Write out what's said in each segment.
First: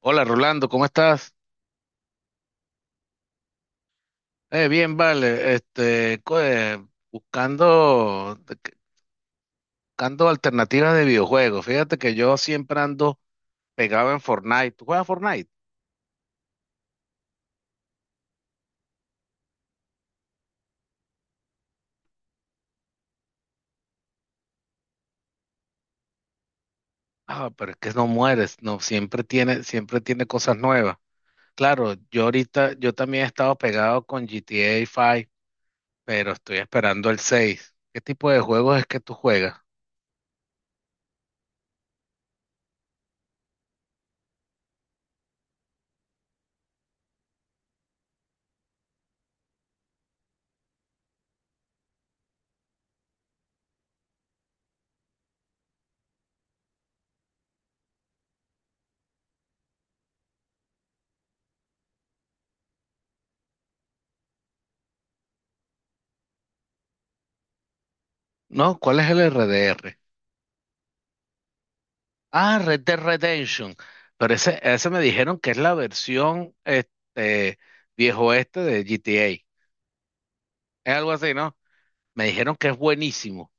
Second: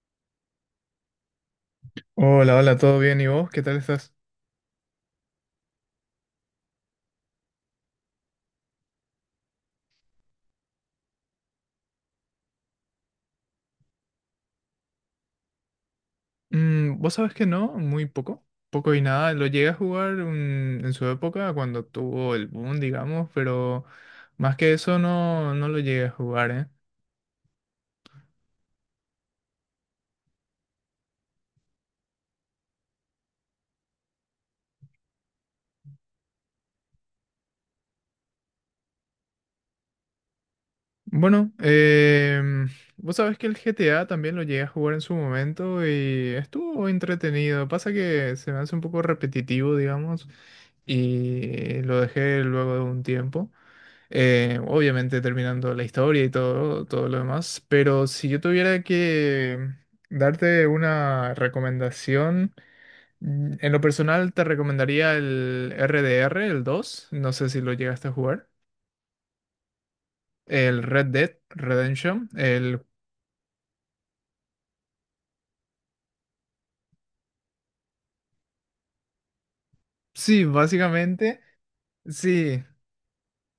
Hola Rolando, ¿cómo estás? Hola, hola, ¿todo bien? ¿Y vos? ¿Qué tal estás? Bien, vale. Buscando, buscando alternativas de videojuegos. Fíjate que yo siempre ando pegado en Fortnite. ¿Tú juegas Fortnite? Vos sabés que no, muy poco, poco y nada. Lo llegué a jugar en su época cuando tuvo el boom, digamos, pero más que eso no lo llegué a jugar, ¿eh? Ah, pero es que no mueres, no, siempre tiene cosas nuevas. Claro, yo ahorita, yo también he estado pegado con GTA 5, pero estoy esperando el 6. ¿Qué tipo de juegos es que tú juegas? Bueno, vos sabés que el GTA también lo llegué a jugar en su momento y estuvo entretenido. Pasa que se me hace un poco repetitivo, digamos, y lo dejé luego de un tiempo. Obviamente terminando la historia y todo, todo lo demás, pero si yo tuviera que darte una recomendación, en lo personal te recomendaría el RDR, el dos. No sé si lo llegaste a jugar, No, ¿cuál es el RDR? el Red Dead Redemption, Ah, el... Red Dead Redemption. Pero ese me dijeron que es la versión este, viejo este de GTA. Sí, Es algo así, básicamente. ¿no? Me dijeron Sí, que es buenísimo.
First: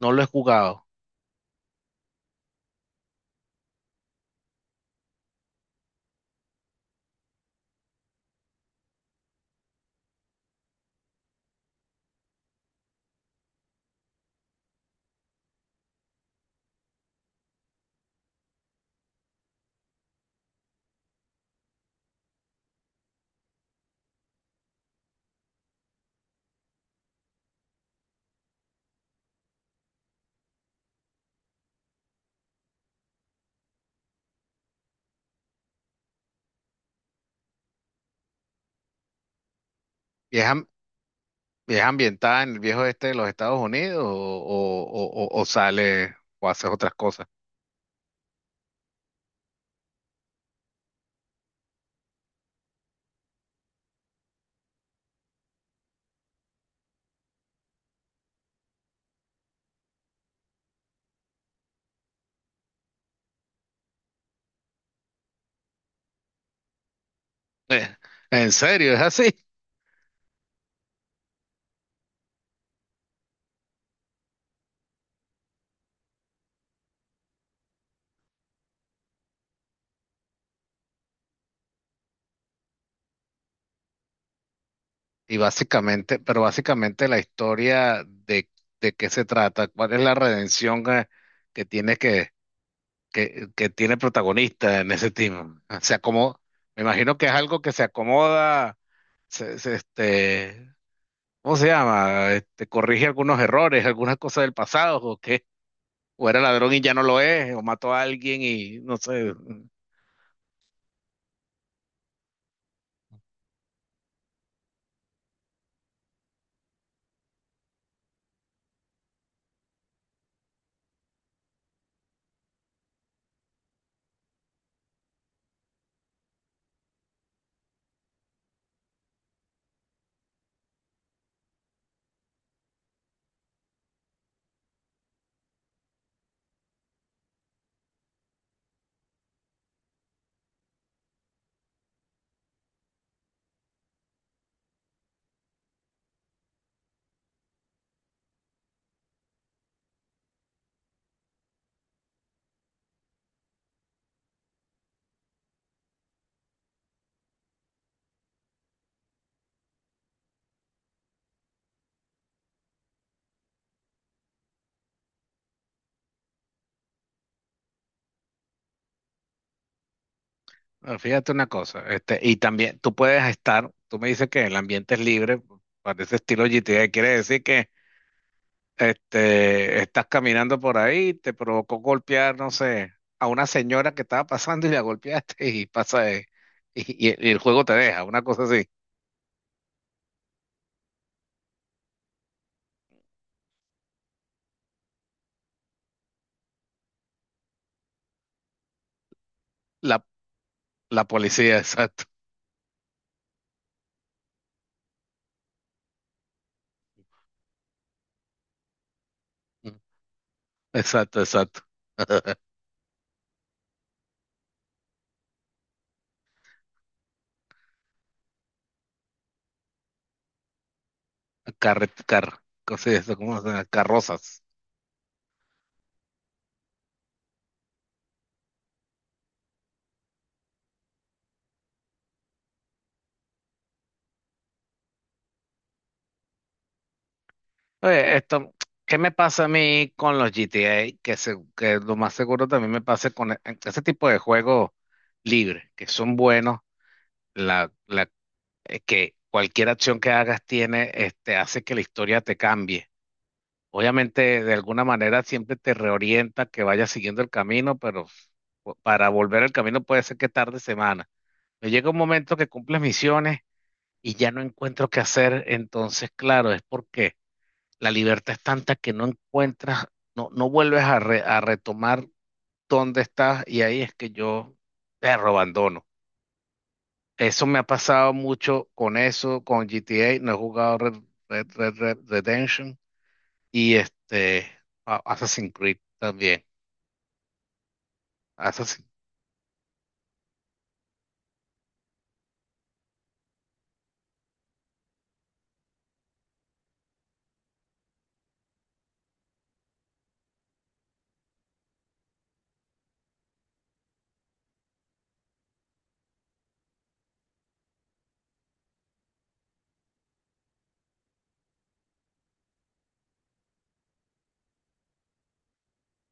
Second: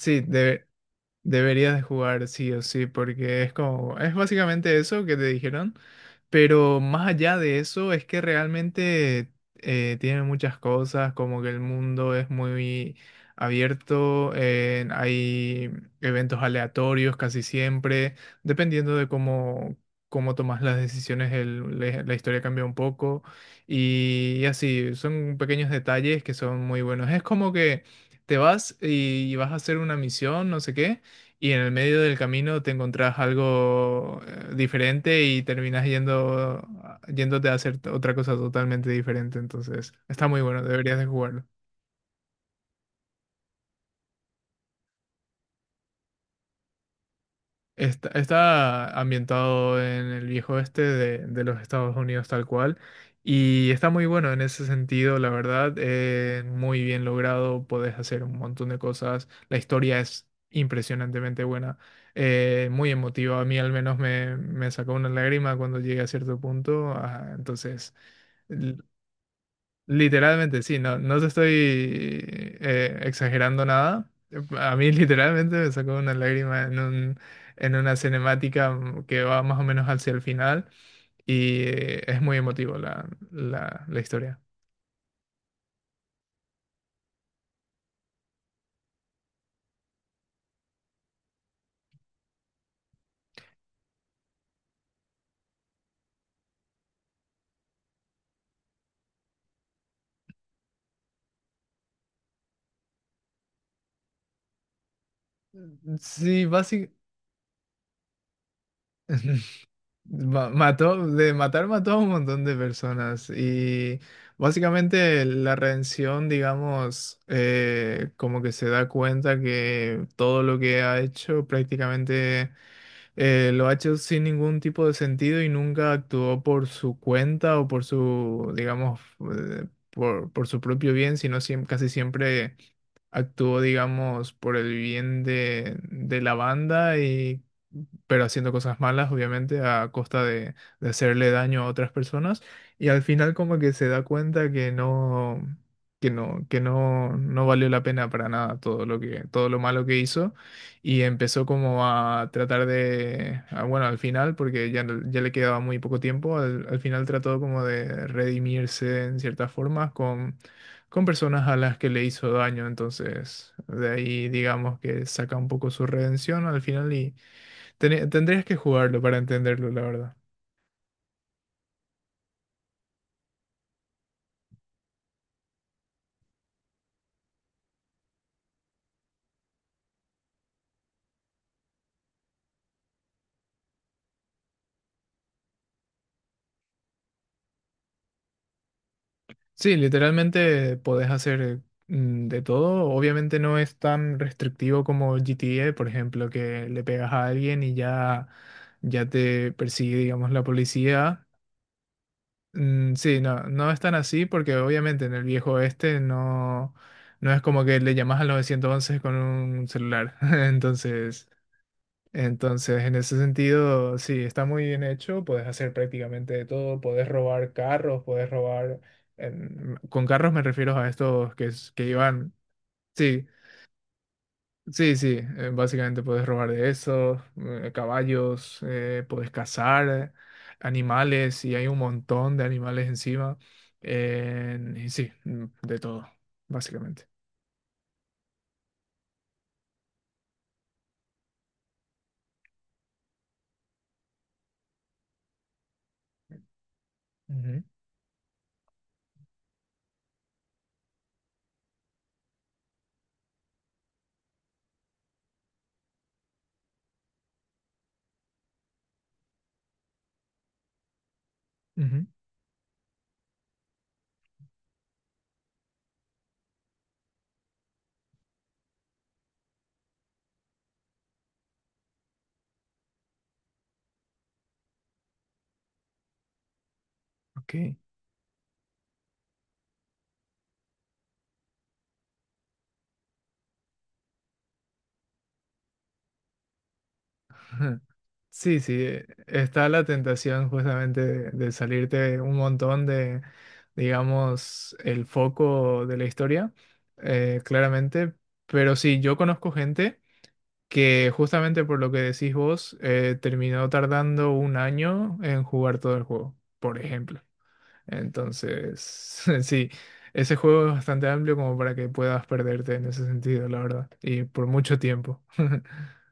No lo he jugado. deberías de jugar sí o sí, porque es como, es básicamente eso que te dijeron, pero más allá de eso es que realmente tiene muchas cosas, como que el mundo es muy abierto, hay eventos aleatorios casi siempre, dependiendo de cómo tomas las decisiones, la historia cambia un poco y así, son pequeños detalles que son muy buenos. Es como que te vas y vas a hacer una misión, no sé qué, y en el medio del camino te encontrás algo diferente y yéndote a hacer otra cosa totalmente diferente. Entonces, está ¿Y muy es, bueno, deberías de jugarlo. y es ambientada en el viejo este de los Estados Unidos o, o sale o hace otras cosas? Está ambientado en el viejo oeste de los Estados Unidos tal cual, y está muy bueno en ese sentido, la verdad, muy bien logrado, podés hacer un montón de cosas, la historia es impresionantemente buena, muy emotiva. A mí al menos me sacó una lágrima cuando llegué a cierto punto. Eh, Entonces... en serio, ¿es así? Literalmente, sí, no te estoy exagerando nada. A mí literalmente me sacó una lágrima en una cinemática que va más o menos hacia el final, y es muy emotivo la historia. Y básicamente, pero básicamente la historia de qué se trata, cuál es la redención que tiene que que tiene protagonista en ese team. Se acomoda, me imagino que es algo que se acomoda, se, se, este, ¿cómo se llama? Este, corrige algunos errores, algunas cosas del pasado, o qué, o era Sí, ladrón y ya básicamente... no lo es, o mató a alguien y no sé. Mató, de matar mató a un montón de personas, y básicamente la redención, digamos, como que se da cuenta que todo lo que ha hecho prácticamente lo ha hecho sin ningún tipo de sentido y nunca actuó por su cuenta o por su, digamos, por su propio bien, sino casi siempre actuó, digamos, por el bien de la banda y pero haciendo cosas malas, obviamente, a costa de hacerle daño a otras personas. Y al final como que se da cuenta que no valió la pena para nada todo todo lo malo que hizo. Y empezó como a tratar de, bueno, al final, porque ya, ya le quedaba muy poco tiempo. Al final trató como de redimirse en ciertas formas con personas a las que le hizo daño. Entonces de ahí digamos que saca un poco su redención al final, y tendrías que jugarlo para entenderlo, la verdad. Ah, fíjate una cosa, este, y también tú puedes estar, tú me dices que el ambiente es libre, para ese estilo GTA, quiere decir que este, estás caminando por ahí, te provocó golpear, no sé, a una señora que estaba pasando y la golpeaste y pasa, y, y el juego te deja, una cosa así. Sí, literalmente podés hacer de todo, obviamente no es tan restrictivo como GTA, por ejemplo, que le pegas a alguien y ya te persigue, La, digamos, la la policía. policía, exacto. Sí, no es tan así porque obviamente en el viejo este no es como que le llamas al 911 con un celular. Exacto, Entonces, exacto. En ese sentido, sí, está muy bien hecho. Puedes hacer prácticamente de todo, puedes robar carros, puedes robar, con carros me refiero a estos que, que llevan. Cosas de eso, Sí, ¿cómo se llama? Carrozas. sí, sí, básicamente puedes robar de esos, caballos, puedes cazar animales, y hay un montón de animales encima. Y sí, de todo, básicamente. Oye, esto, ¿qué me pasa a mí con los GTA? Que, que lo más seguro también me pase con ese tipo de juegos libres, que son buenos, Ujú, la que cualquier acción que hagas tiene, este, hace que la historia te cambie. Obviamente, de alguna manera siempre te reorienta que vayas siguiendo el camino, pero para volver al camino puede ser que tarde semanas. Me llega un ujú, momento que cumples misiones y ya no encuentro qué hacer, entonces, claro, es porque la libertad es tanta que no encuentras, no, no vuelves a, a retomar dónde estás y ahí es que yo te abandono. Eso ok. me ha pasado mucho con eso, con GTA. No he jugado Red Redemption y este Assassin's Creed también. Sí, sí, Assassin- está la tentación justamente de salirte un montón de, digamos, el foco de la historia, claramente. Pero sí, yo conozco gente que justamente por lo que decís vos, terminó tardando un año en jugar todo el juego, por ejemplo. Entonces, sí, ese juego es bastante amplio como para que puedas perderte en ese sentido, la verdad, y por mucho tiempo.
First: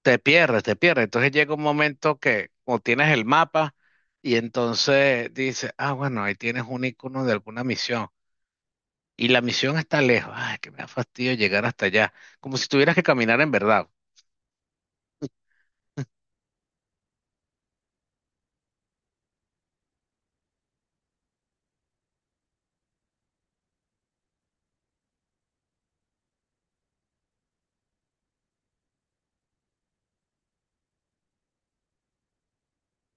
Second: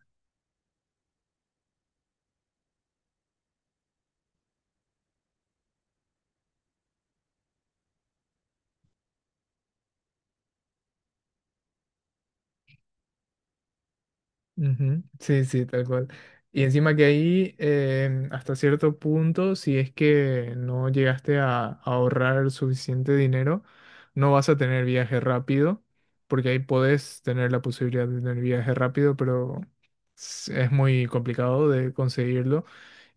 Te pierdes, te pierdes. Entonces llega un momento que o tienes el mapa y entonces dices, ah, bueno, ahí tienes un icono de alguna misión. Y la misión está lejos. Ay, que me da fastidio llegar hasta allá. Como si tuvieras que caminar en verdad. Ujú. Sí, sí, tal cual. Y encima que ahí, hasta cierto punto, si es que no llegaste a ahorrar el suficiente dinero, no vas a tener viaje rápido, porque ahí podés tener la posibilidad de tener viaje rápido, pero es muy complicado de conseguirlo.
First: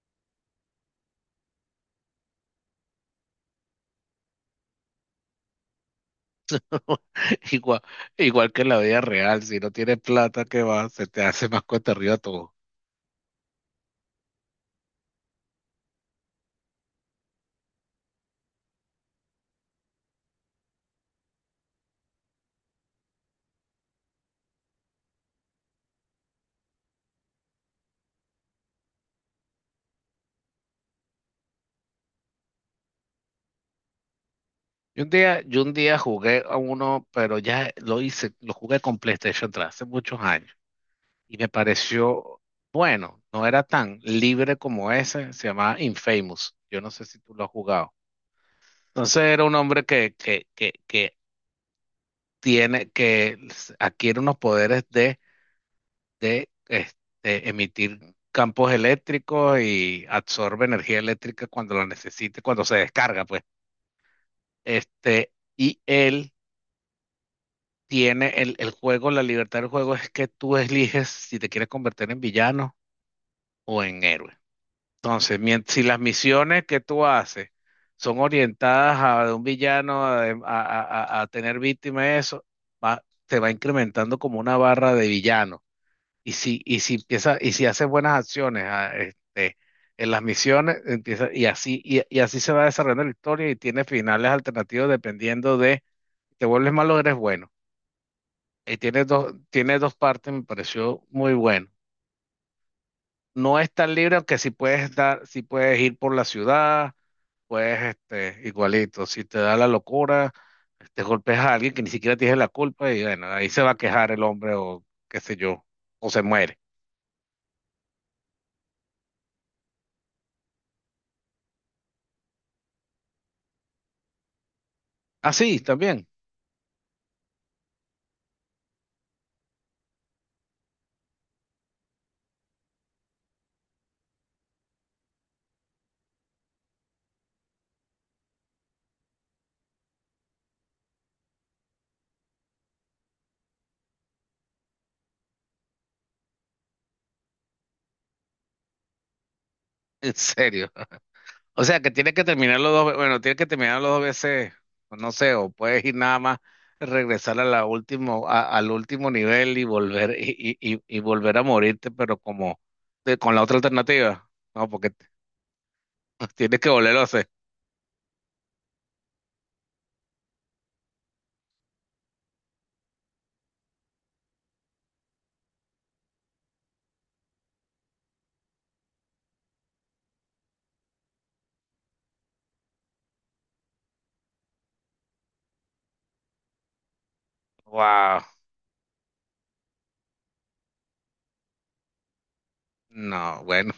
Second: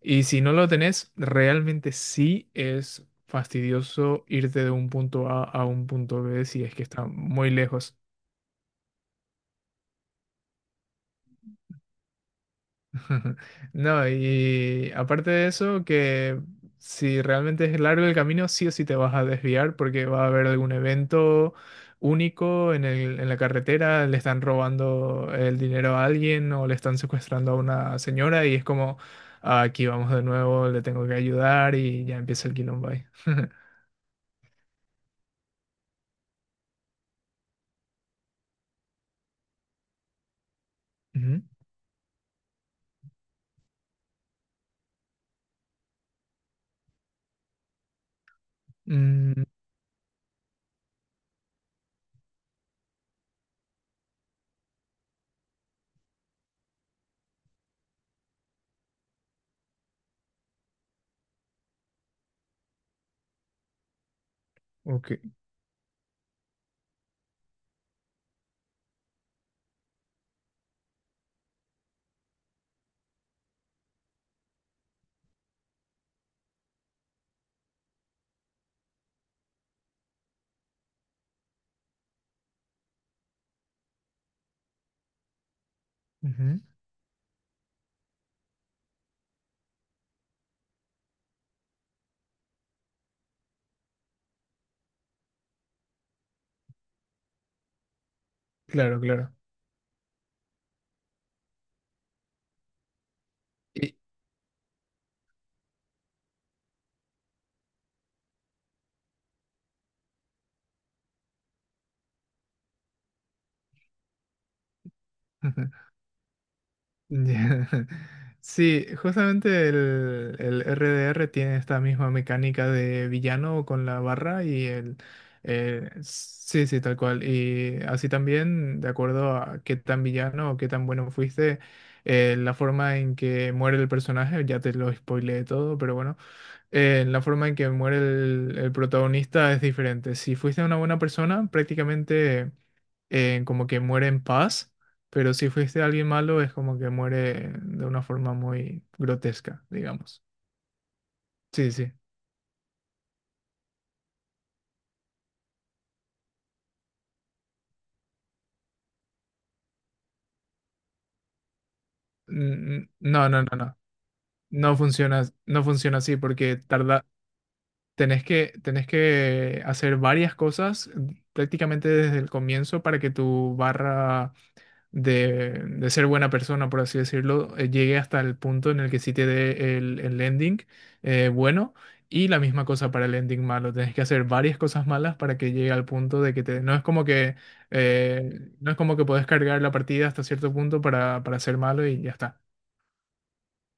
Y si no lo tenés, realmente sí es fastidioso irte de un punto A a un punto B si es que está muy Igual, lejos. igual que en la vida real. Si no tienes plata, ¿qué va? Se te hace más cuesta arriba todo. No, y aparte de eso, que si realmente es largo el camino, sí o sí te vas a desviar porque va a haber algún evento único en la carretera, le están robando el dinero a alguien o le están secuestrando a una señora, y es como: "Ah, aquí vamos de nuevo, le tengo que ayudar y ya empieza el quilombo ahí". Yo un día jugué a uno, pero ya lo hice, lo jugué con PlayStation 3 hace muchos años y Ujú. me pareció bueno, no era tan libre como ese, se llamaba Infamous. Yo no sé si tú lo has jugado. Entonces Mm, era un hombre que tiene, que adquiere unos poderes de este, emitir campos eléctricos y absorbe energía eléctrica cuando la necesite, cuando se descarga, pues. ok. Este, y él tiene el juego, la libertad del juego es que tú eliges si te quieres convertir en villano o en héroe. Entonces, si las misiones que tú haces son orientadas a de un villano, a, a tener víctimas, eso, va, te va incrementando como una barra de villano. Ujú. Y si haces buenas acciones ah, este, en las misiones, empieza, y así, y así se va desarrollando la historia y tiene finales alternativos dependiendo de te vuelves malo o eres bueno. Claro, claro. Tiene dos partes, me pareció muy bueno. No es tan Y- libre, aunque si puedes estar, si puedes ir por la ciudad, puedes, este, igualito. Si te da la locura, te golpes a alguien que ni siquiera tiene la culpa y bueno, ahí se va a quejar el hombre o qué sé yo, o se muere. Ya. Sí, justamente el RDR tiene esta misma mecánica de villano con la barra y el... Así también, Sí, sí, tal cual. Y así también, de acuerdo a qué tan villano o qué tan bueno fuiste, la forma en que muere el personaje, ya te lo spoileé todo, pero bueno, la forma en que muere el protagonista es diferente. Si fuiste una buena persona, prácticamente como que muere en paz, pero si fuiste alguien malo es como que muere de una forma muy grotesca, en digamos. serio. O Sí, sea, que sí. tienes que terminarlo dos, bueno, tienes que terminarlo dos veces, o no sé, o puedes ir nada más, regresar a la último, al último nivel y volver, y volver a morirte, pero como Mm, no, con la no, no, otra no. alternativa. No, No porque funciona, no funciona así porque tienes que volverlo a tarda. hacer. Tenés que hacer varias cosas, prácticamente desde el comienzo para que tu barra de ser buena persona, por así decirlo, llegue hasta el punto en el que sí te dé el ending bueno, y la misma cosa para el ending malo. Tienes que hacer varias cosas malas para que llegue al punto de que te... No es como que, Wow. No es como que puedes cargar la partida hasta cierto punto para ser malo y ya está. No, bueno,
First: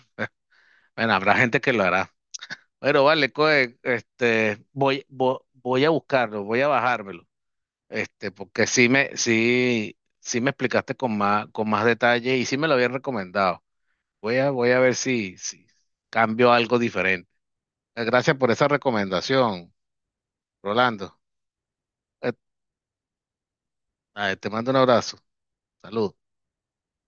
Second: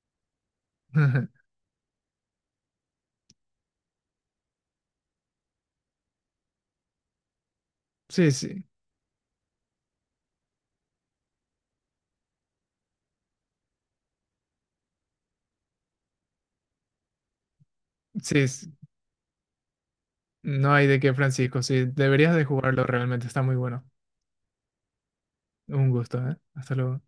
bueno, habrá gente que lo hará. Pero vale, coe, este, voy, voy a buscarlo, voy a bajármelo. Este, Sí, sí, porque sí me, sí, sí me explicaste con más detalle y sí me lo habían recomendado. Voy a, voy a ver si, si cambio algo diferente. Gracias sí, por esa sí. recomendación, No hay de qué, Rolando. Francisco. Sí, Eh, deberías de jugarlo realmente, está muy bueno. Te mando un abrazo. Un Salud. gusto, ¿eh? Hasta luego.